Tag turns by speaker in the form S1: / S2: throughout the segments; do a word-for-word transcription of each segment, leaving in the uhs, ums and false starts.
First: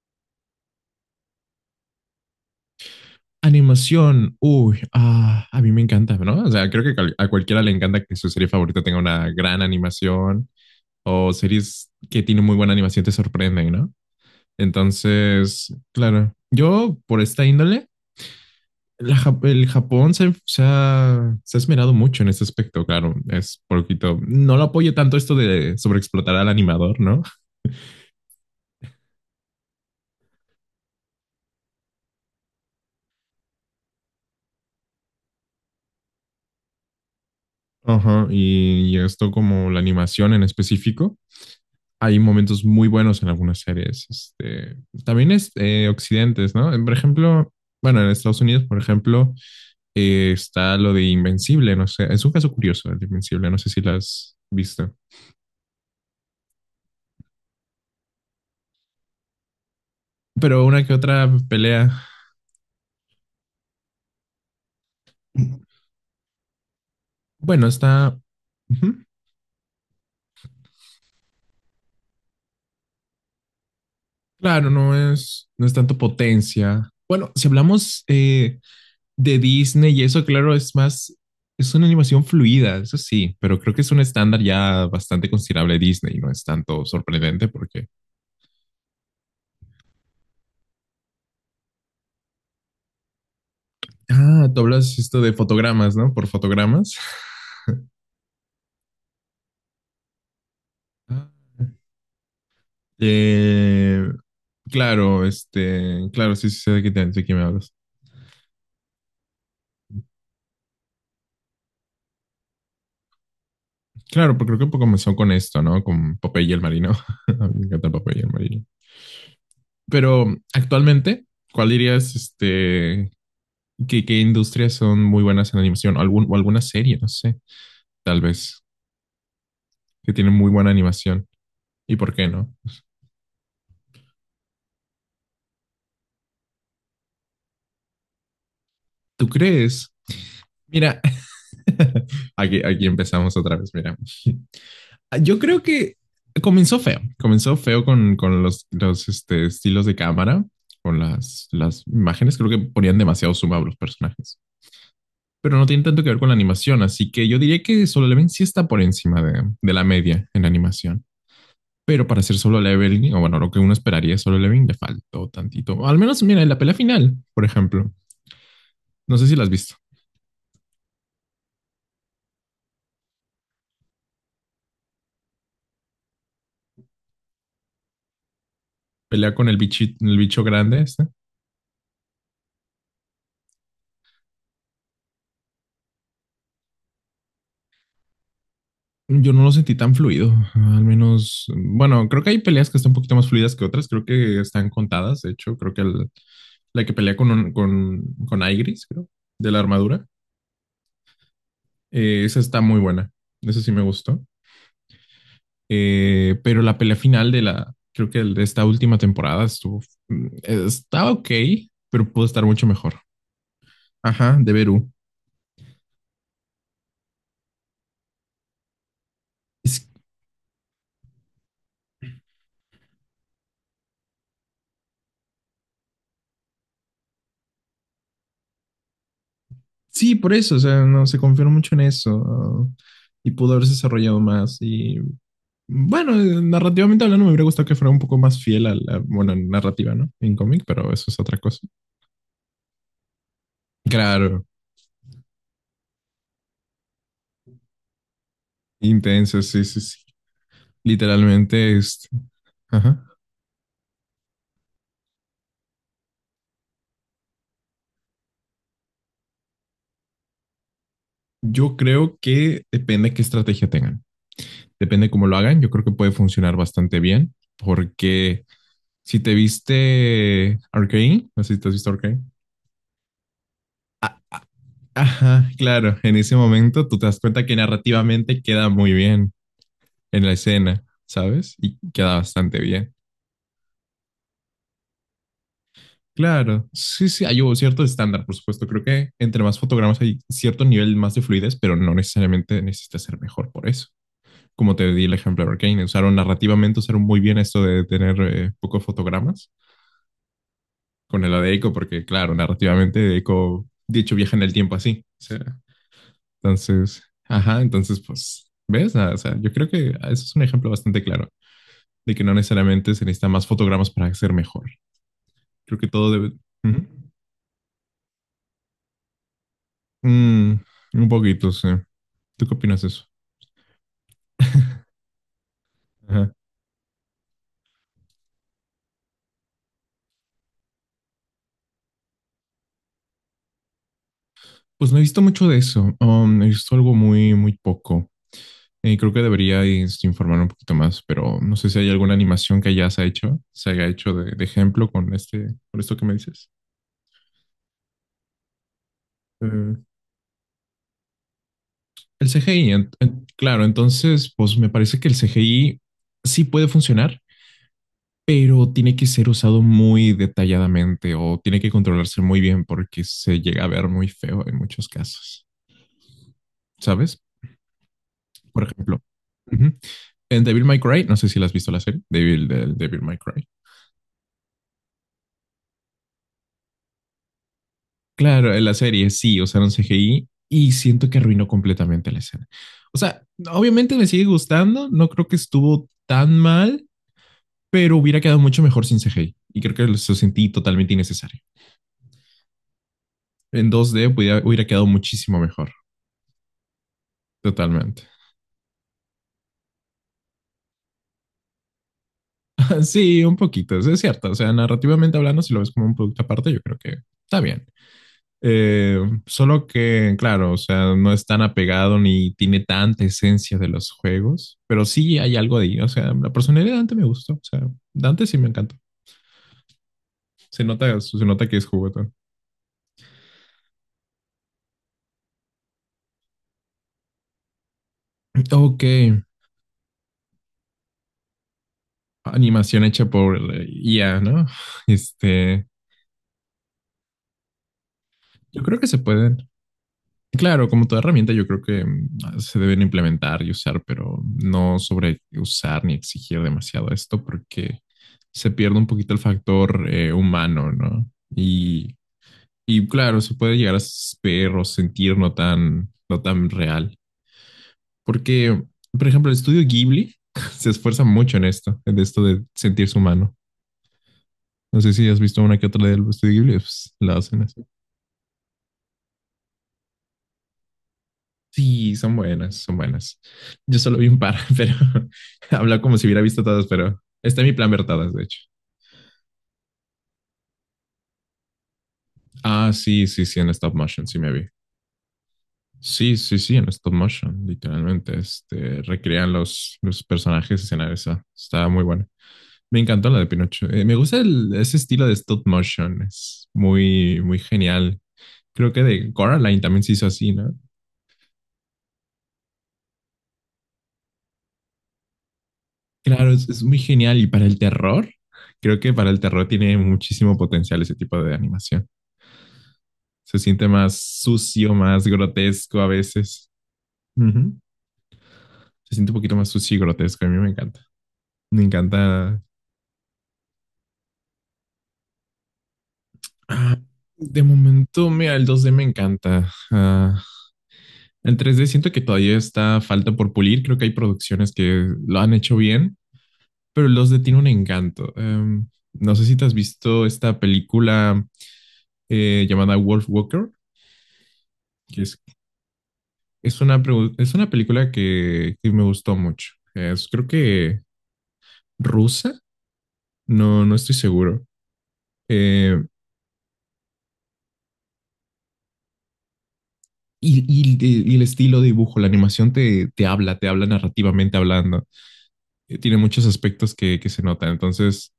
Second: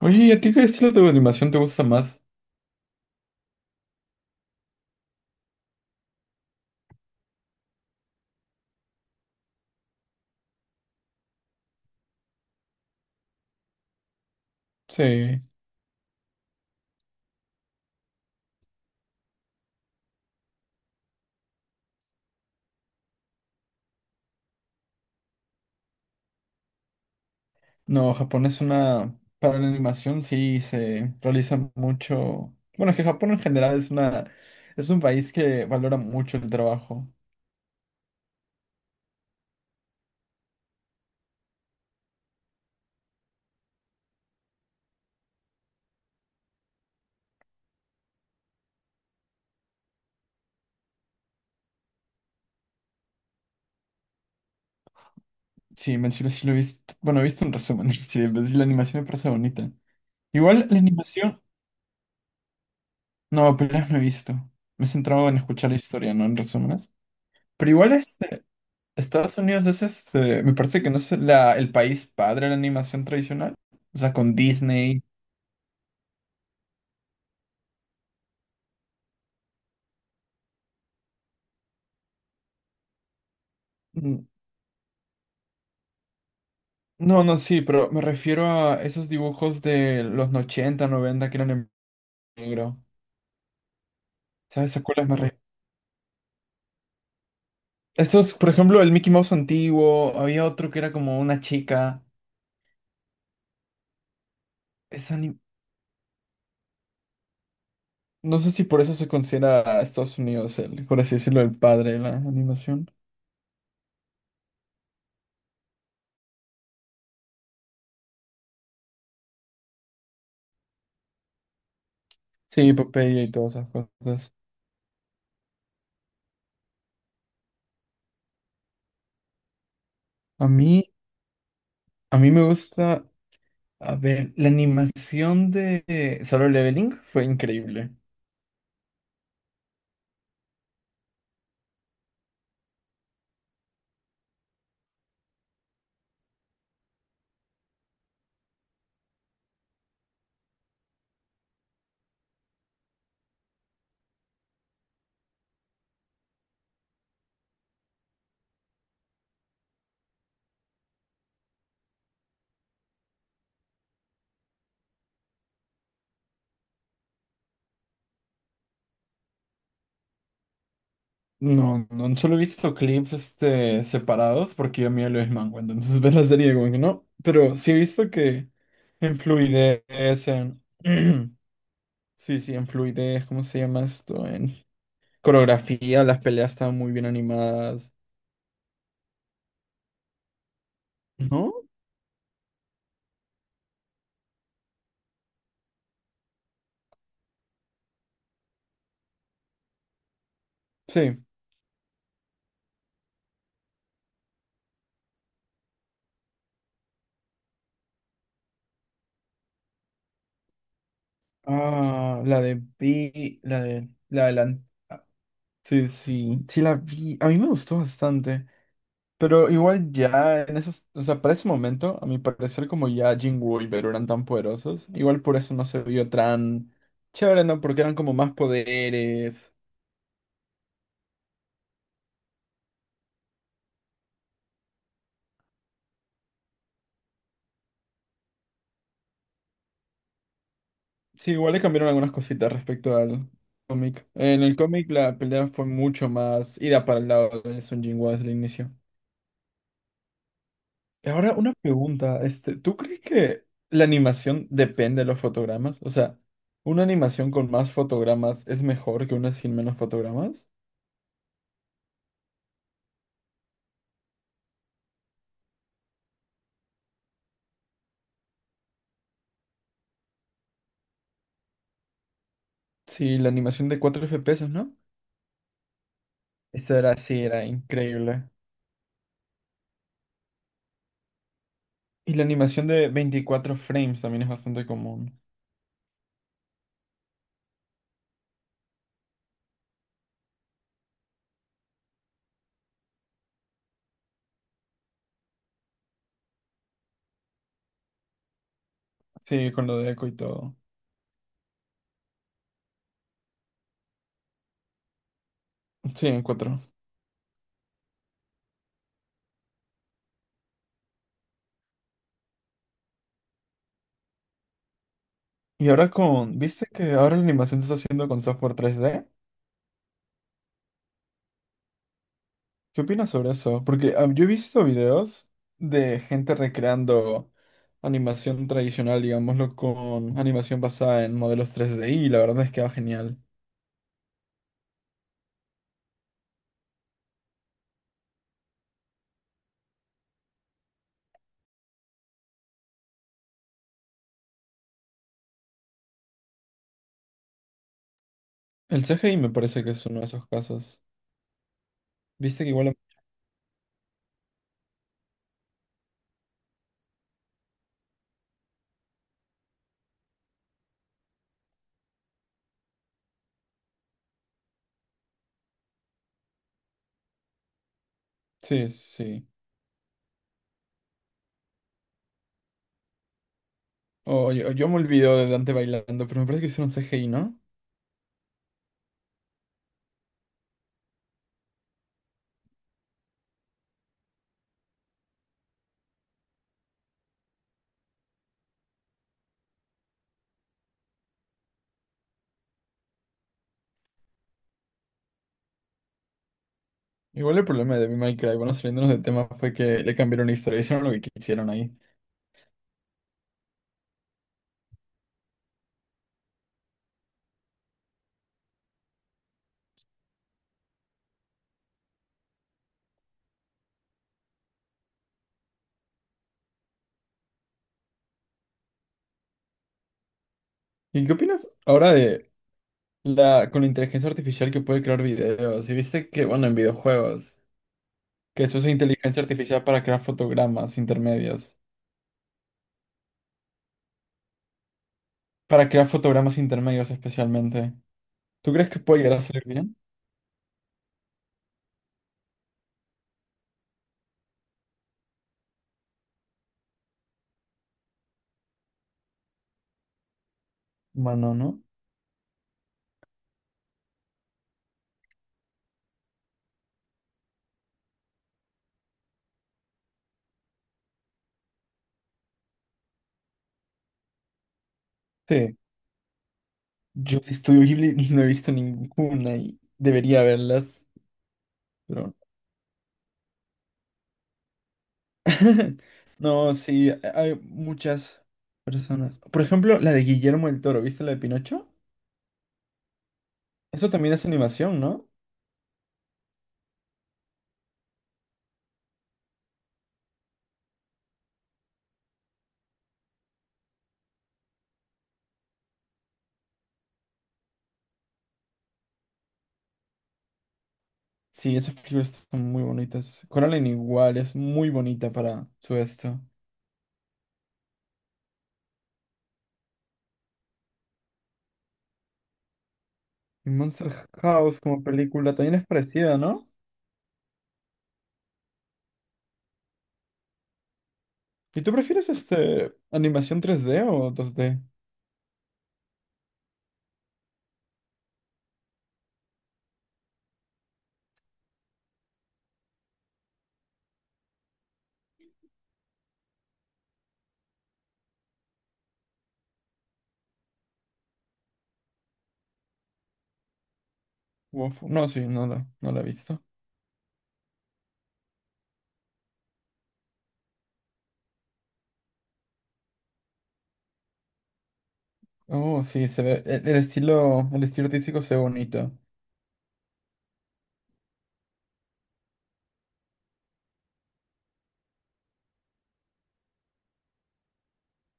S1: Oye, ¿y a ti qué estilo de animación te gusta más?
S2: Animación, uy, ah, a mí me encanta, ¿no? O sea, creo que cal- a cualquiera le encanta que su serie favorita tenga una gran animación o series que tienen muy buena animación te sorprenden, ¿no?
S1: Sí.
S2: Entonces, claro, yo por esta índole, la Jap- el Japón se, se ha, se ha esmerado mucho en este aspecto, claro, es poquito, no lo apoyo tanto esto de sobreexplotar al animador, ¿no?
S1: No, Japón es una... Para la animación sí se realiza mucho... Bueno, es que Japón en general es una... Es un país que valora mucho el trabajo.
S2: Ajá, y, y esto como la animación en específico hay momentos muy buenos en algunas series. Este, también es eh, occidentes, ¿no? Por ejemplo, bueno, en Estados Unidos, por ejemplo, eh, está lo de Invencible, no sé, es un caso curioso el de Invencible, no sé si lo has visto.
S1: Sí, en sí lo sí lo he visto... Bueno, he visto un resumen. Sí, en sí la animación me parece bonita.
S2: Pero
S1: Igual la
S2: una que otra
S1: animación...
S2: pelea,
S1: No, peleas no he visto. Me he centrado en escuchar la historia, no en resúmenes.
S2: bueno,
S1: Pero igual
S2: está,
S1: este...
S2: ujú,
S1: Estados Unidos es este... Me parece que no es la- el país padre de la animación tradicional. O sea, con
S2: claro, no
S1: Disney.
S2: es, no es tanto potencia. Bueno, si hablamos eh, de Disney y eso, claro, es más, es una animación fluida, eso sí, pero creo que es un
S1: Mm.
S2: estándar ya bastante considerable de Disney, no es tanto
S1: No, no,
S2: sorprendente
S1: sí,
S2: porque,
S1: pero me refiero a esos dibujos de los ochenta, noventa que eran en negro.
S2: ah, tú
S1: ¿Sabes a
S2: hablas
S1: cuáles me
S2: esto de
S1: refiero?
S2: fotogramas, ¿no? Por fotogramas.
S1: Estos, por ejemplo, el Mickey Mouse antiguo, había otro que era como una chica.
S2: Eh,
S1: Es
S2: claro,
S1: ani-
S2: este, claro, sí, sí, sé de qué, te- de qué me hablas.
S1: No sé si por eso se considera a Estados Unidos el, por así decirlo, el padre de la animación.
S2: Claro, porque creo que comenzó con esto, ¿no? Con Popeye y el Marino. A mí me encanta Popeye y el Marino. Pero actualmente, ¿cuál dirías,
S1: Sí,
S2: este,
S1: Popeye y todas esas
S2: ¿qué, qué
S1: cosas.
S2: industrias son muy buenas en animación? Algún, o alguna serie, no sé, tal vez, que tienen
S1: A
S2: muy buena
S1: mí,
S2: animación. ¿Y por
S1: a
S2: qué
S1: mí me
S2: no?
S1: gusta, a ver, la animación de Solo Leveling fue increíble.
S2: ¿Tú crees? Mira, aquí, aquí empezamos otra vez, mira. Yo creo que comenzó feo, comenzó feo con, con los, los este, estilos de cámara, con las, las imágenes, creo que ponían demasiado suma a los personajes, pero no tiene tanto que ver con la animación, así que yo diría que Solo Leveling sí está por encima de, de la media en animación. Pero para hacer solo leveling, o bueno, lo que uno esperaría solo leveling, le faltó tantito. O al menos, mira, en la pelea final, por ejemplo. No sé si la has visto.
S1: No, no, solo he visto clips este, separados porque yo miro lo es manga, entonces ves la serie como que no, pero sí he visto que en
S2: Pelea con el,
S1: fluidez,
S2: bichito, el bicho
S1: en...
S2: grande este.
S1: Sí, sí, en fluidez, ¿cómo se llama esto? En coreografía, las peleas están muy bien animadas,
S2: Yo no lo sentí tan fluido. Al menos,
S1: ¿no?
S2: bueno, creo que hay peleas que están un poquito más fluidas que otras. Creo que están contadas. De hecho, creo que el- la que pelea con, un- con, con Aigris, creo, de la armadura,
S1: Sí.
S2: eh, esa está muy buena. Esa sí me gustó. Eh, pero la pelea final de la, creo que de esta última temporada estuvo, mm, está ok, pero
S1: Ah,
S2: pudo
S1: la
S2: estar
S1: de
S2: mucho mejor.
S1: Vi, la de... La de
S2: Ajá, de
S1: la...
S2: Beru.
S1: Sí, sí, sí la vi, a mí me gustó bastante. Pero
S2: Es-
S1: igual ya en esos, o sea, para ese momento, a mi parecer, como ya Jinwoo y Beru eran tan poderosos, igual por eso no se vio tan chévere, ¿no? Porque eran como más poderes.
S2: sí, por eso, o sea, no se confió mucho en eso y pudo haberse desarrollado más. Y bueno, narrativamente hablando, me hubiera gustado que fuera un poco más fiel a la, bueno, narrativa, ¿no? En cómic, pero eso es
S1: Sí,
S2: otra
S1: igual
S2: cosa.
S1: le cambiaron algunas cositas respecto al cómic. En
S2: Claro,
S1: el cómic la pelea fue mucho más ida para el lado de Sun Jinwoo desde el inicio.
S2: intenso, sí, sí, sí.
S1: Y ahora una
S2: Literalmente, este,
S1: pregunta, este, ¿tú crees
S2: ajá.
S1: que la animación depende de los fotogramas? O sea, ¿una animación con más fotogramas es mejor que una sin menos fotogramas?
S2: Yo creo que depende de qué estrategia tengan. Depende cómo lo hagan, yo creo que puede funcionar bastante bien, porque si te viste Arcane, no sé si te has visto Arcane.
S1: Sí, la animación de cuatro F P S, ¿no?
S2: Ajá, claro, en ese
S1: Eso
S2: momento
S1: era,
S2: tú te das
S1: sí, era
S2: cuenta que
S1: increíble.
S2: narrativamente queda muy bien en la escena, ¿sabes? Y
S1: Y
S2: queda
S1: la
S2: bastante
S1: animación de
S2: bien.
S1: veinticuatro frames también es bastante común.
S2: Claro, sí, sí, hay un cierto estándar, por supuesto. Creo que entre más fotogramas hay cierto nivel más de fluidez, pero no necesariamente necesita ser mejor por eso. Como te di el ejemplo de Arcane, usaron narrativamente, usaron muy bien esto de tener eh, pocos fotogramas
S1: Sí, con lo de Echo y todo.
S2: con lo de Eiko, porque claro, narrativamente Eiko, de hecho, viaja en el tiempo así. O sea,
S1: Sí, en cuatro.
S2: entonces, ajá, entonces, pues, ¿ves? Ah, O sea, yo creo que eso es un ejemplo bastante claro de que no necesariamente se necesitan más fotogramas para ser mejor.
S1: Y
S2: Creo que
S1: ahora
S2: todo debe...
S1: con, ¿viste
S2: Ujú.
S1: que ahora la animación se está haciendo con software tres D?
S2: Mm, un poquito, sí. ¿Tú qué opinas
S1: ¿Qué
S2: de eso?
S1: opinas sobre eso? Porque ah, yo he visto videos de
S2: Ajá.
S1: gente recreando animación tradicional, digámoslo, con animación basada en modelos tres D y la verdad es que va genial.
S2: Pues no he visto mucho de eso. Um, he visto algo muy, muy poco. Y creo que debería informar un poquito más, pero no sé si hay alguna animación que ya se ha hecho, se haya hecho de, de ejemplo con este, con esto que me dices.
S1: El C G I me parece que
S2: Eh,
S1: es uno de esos casos.
S2: el
S1: ¿Viste que
S2: C G I,
S1: igual...
S2: en- en- claro, entonces, pues me parece que el C G I sí puede funcionar, pero tiene que ser usado muy detalladamente o tiene que controlarse muy bien porque se llega a ver muy feo en muchos casos, ¿sabes? Por
S1: Sí,
S2: ejemplo,
S1: sí.
S2: ujú, en Devil May Cry, no sé si la has visto la serie, Devil, del Devil May Cry.
S1: Oh, yo, yo me olvido de Dante bailando, pero me parece que hicieron C G I, ¿no?
S2: Claro, en la serie sí usaron C G I y siento que arruinó completamente la escena. O sea, obviamente me sigue gustando, no creo que estuvo tan mal pero hubiera quedado mucho mejor sin C G I y creo que lo sentí totalmente innecesario. En dos d hubiera, hubiera quedado muchísimo mejor,
S1: Igual el problema de Devil
S2: totalmente.
S1: May Cry, bueno, saliéndonos del tema, fue que le cambiaron la historia, hicieron lo que quisieron ahí.
S2: Sí, un poquito, es cierto. O sea, narrativamente hablando, si lo ves como un producto aparte, yo creo que está bien. Eh, solo que, claro, o sea, no es tan apegado ni tiene tanta esencia de los juegos, pero sí hay algo de ahí. O sea, la personalidad de Dante me gustó. O sea, Dante sí me encantó. Se nota,
S1: ¿Y qué
S2: se nota
S1: opinas
S2: que es
S1: ahora
S2: juguetón.
S1: de la con la inteligencia artificial que puede crear videos? Y viste que, bueno, en videojuegos, que se usa
S2: Ok,
S1: inteligencia artificial para crear fotogramas intermedios,
S2: animación hecha por I A, ¿no? Este,
S1: para crear fotogramas intermedios especialmente. ¿Tú
S2: yo
S1: crees
S2: creo
S1: que
S2: que se
S1: puede llegar a
S2: pueden.
S1: salir bien?
S2: Claro, como toda herramienta, yo creo que mm, se deben implementar y usar, pero no sobre usar ni exigir demasiado esto porque se pierde un poquito el factor eh, humano, ¿no?
S1: Bueno, ¿no?
S2: Y, y claro, se puede llegar a ver o sentir no tan, no tan real. Porque, por ejemplo, el estudio Ghibli se esfuerza mucho en esto, en esto de sentirse humano. No sé si has visto
S1: Sí.
S2: una que otra del estudio Ghibli, pues la
S1: Yo
S2: hacen
S1: estudio
S2: así.
S1: Ghibli y no he visto ninguna y debería verlas.
S2: Sí, son
S1: Pero
S2: buenas, son buenas. Yo solo vi un par, pero habla como si hubiera visto
S1: no,
S2: todas,
S1: sí,
S2: pero
S1: hay
S2: está en mi plan ver todas, de
S1: muchas
S2: hecho.
S1: personas. Por ejemplo, la de Guillermo el Toro, ¿viste la de Pinocho?
S2: Ah, sí, sí, sí, en stop
S1: Eso
S2: motion,
S1: también
S2: sí
S1: es
S2: me vi.
S1: animación, ¿no?
S2: Sí, sí, sí, en stop motion, literalmente. Este, recrean los, los personajes, escenarios. Esa. Está muy buena. Me encantó la de Pinocho. Eh, me gusta el- ese estilo de stop motion, es muy, muy genial. Creo que de Coraline también se hizo así, ¿no?
S1: Sí, esas películas están muy bonitas. Coraline igual, es muy bonita para su esto.
S2: Claro, es, es muy genial. Y para el terror, creo que para el terror tiene muchísimo potencial ese tipo de animación. Se
S1: Y
S2: siente
S1: Monster
S2: más
S1: House
S2: sucio,
S1: como
S2: más
S1: película también es
S2: grotesco a
S1: parecida, ¿no?
S2: veces. Ujú. Se siente un poquito más sucio y grotesco. A mí me encanta.
S1: ¿Y
S2: Me
S1: tú prefieres este
S2: encanta.
S1: animación tres d o dos d?
S2: Ah, de momento, mira, el dos d me encanta. Ah, el tres D siento que todavía está falta por pulir. Creo que hay producciones que lo han hecho bien, pero el dos d tiene un encanto. Em, no sé si te has visto esta película eh, llamada Wolf Walker,
S1: Uf,
S2: que
S1: no,
S2: es,
S1: sí, no la, no la he visto.
S2: es una, preu- es una película que, que me gustó mucho. Es, creo que rusa. No, no estoy seguro. Eh,
S1: Oh, sí, se ve, el, el estilo, el estilo artístico se ve bonito.
S2: y, y- y el estilo de dibujo, la animación te, te habla, te habla narrativamente hablando. Eh, Tiene muchos aspectos que, que se notan. Entonces,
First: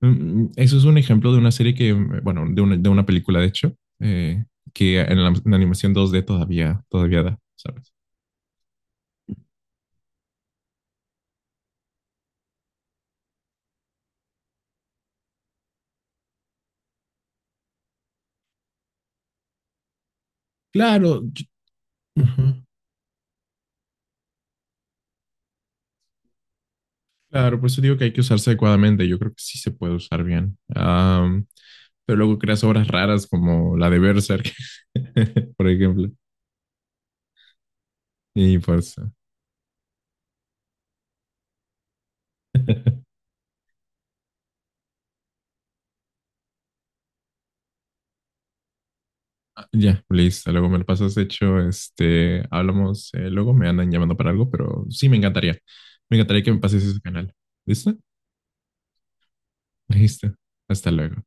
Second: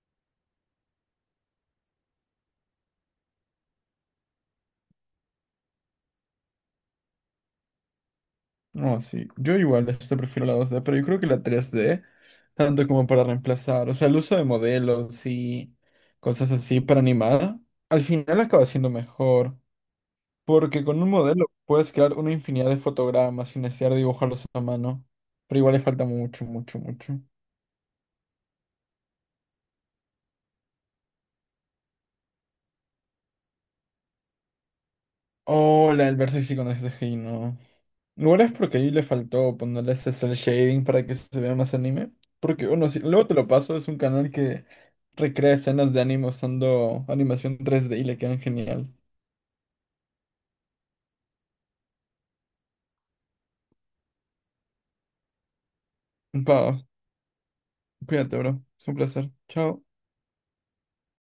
S2: mm, mm, eso es un ejemplo de una serie que, mm, bueno, de una, de una película, de hecho, eh, que en la, en animación dos d todavía, todavía da, ¿sabes?
S1: No, sí. Yo igual este prefiero la dos d, pero yo creo que la tres d tanto como para reemplazar, o sea, el uso de modelos y cosas así para animar, al final acaba siendo mejor, porque con un
S2: Claro, yo-
S1: modelo puedes crear una
S2: ujú.
S1: infinidad de fotogramas sin necesidad de dibujarlos a mano, pero igual le falta mucho, mucho, mucho.
S2: Claro, por eso digo que hay que usarse adecuadamente. Yo creo que sí se puede usar bien. Am, pero luego creas obras raras como la de Berserk, por
S1: Oh, la
S2: ejemplo.
S1: del Versace con el C G I, no. ¿No es
S2: Y
S1: porque ahí
S2: pues,
S1: le faltó ponerle ese cel shading para que se vea más anime? Porque, bueno, sí, luego te lo paso, es un canal que recrea escenas de anime usando animación tres d y le quedan genial.
S2: ah, ya, listo. Luego me lo pasas hecho. Este, hablamos. eh, luego me andan llamando para algo, pero sí me encantaría. Me encantaría que me
S1: Pa,
S2: pases ese canal. ¿Listo?
S1: cuídate, bro. Es un placer. Chao.
S2: Listo. Hasta luego.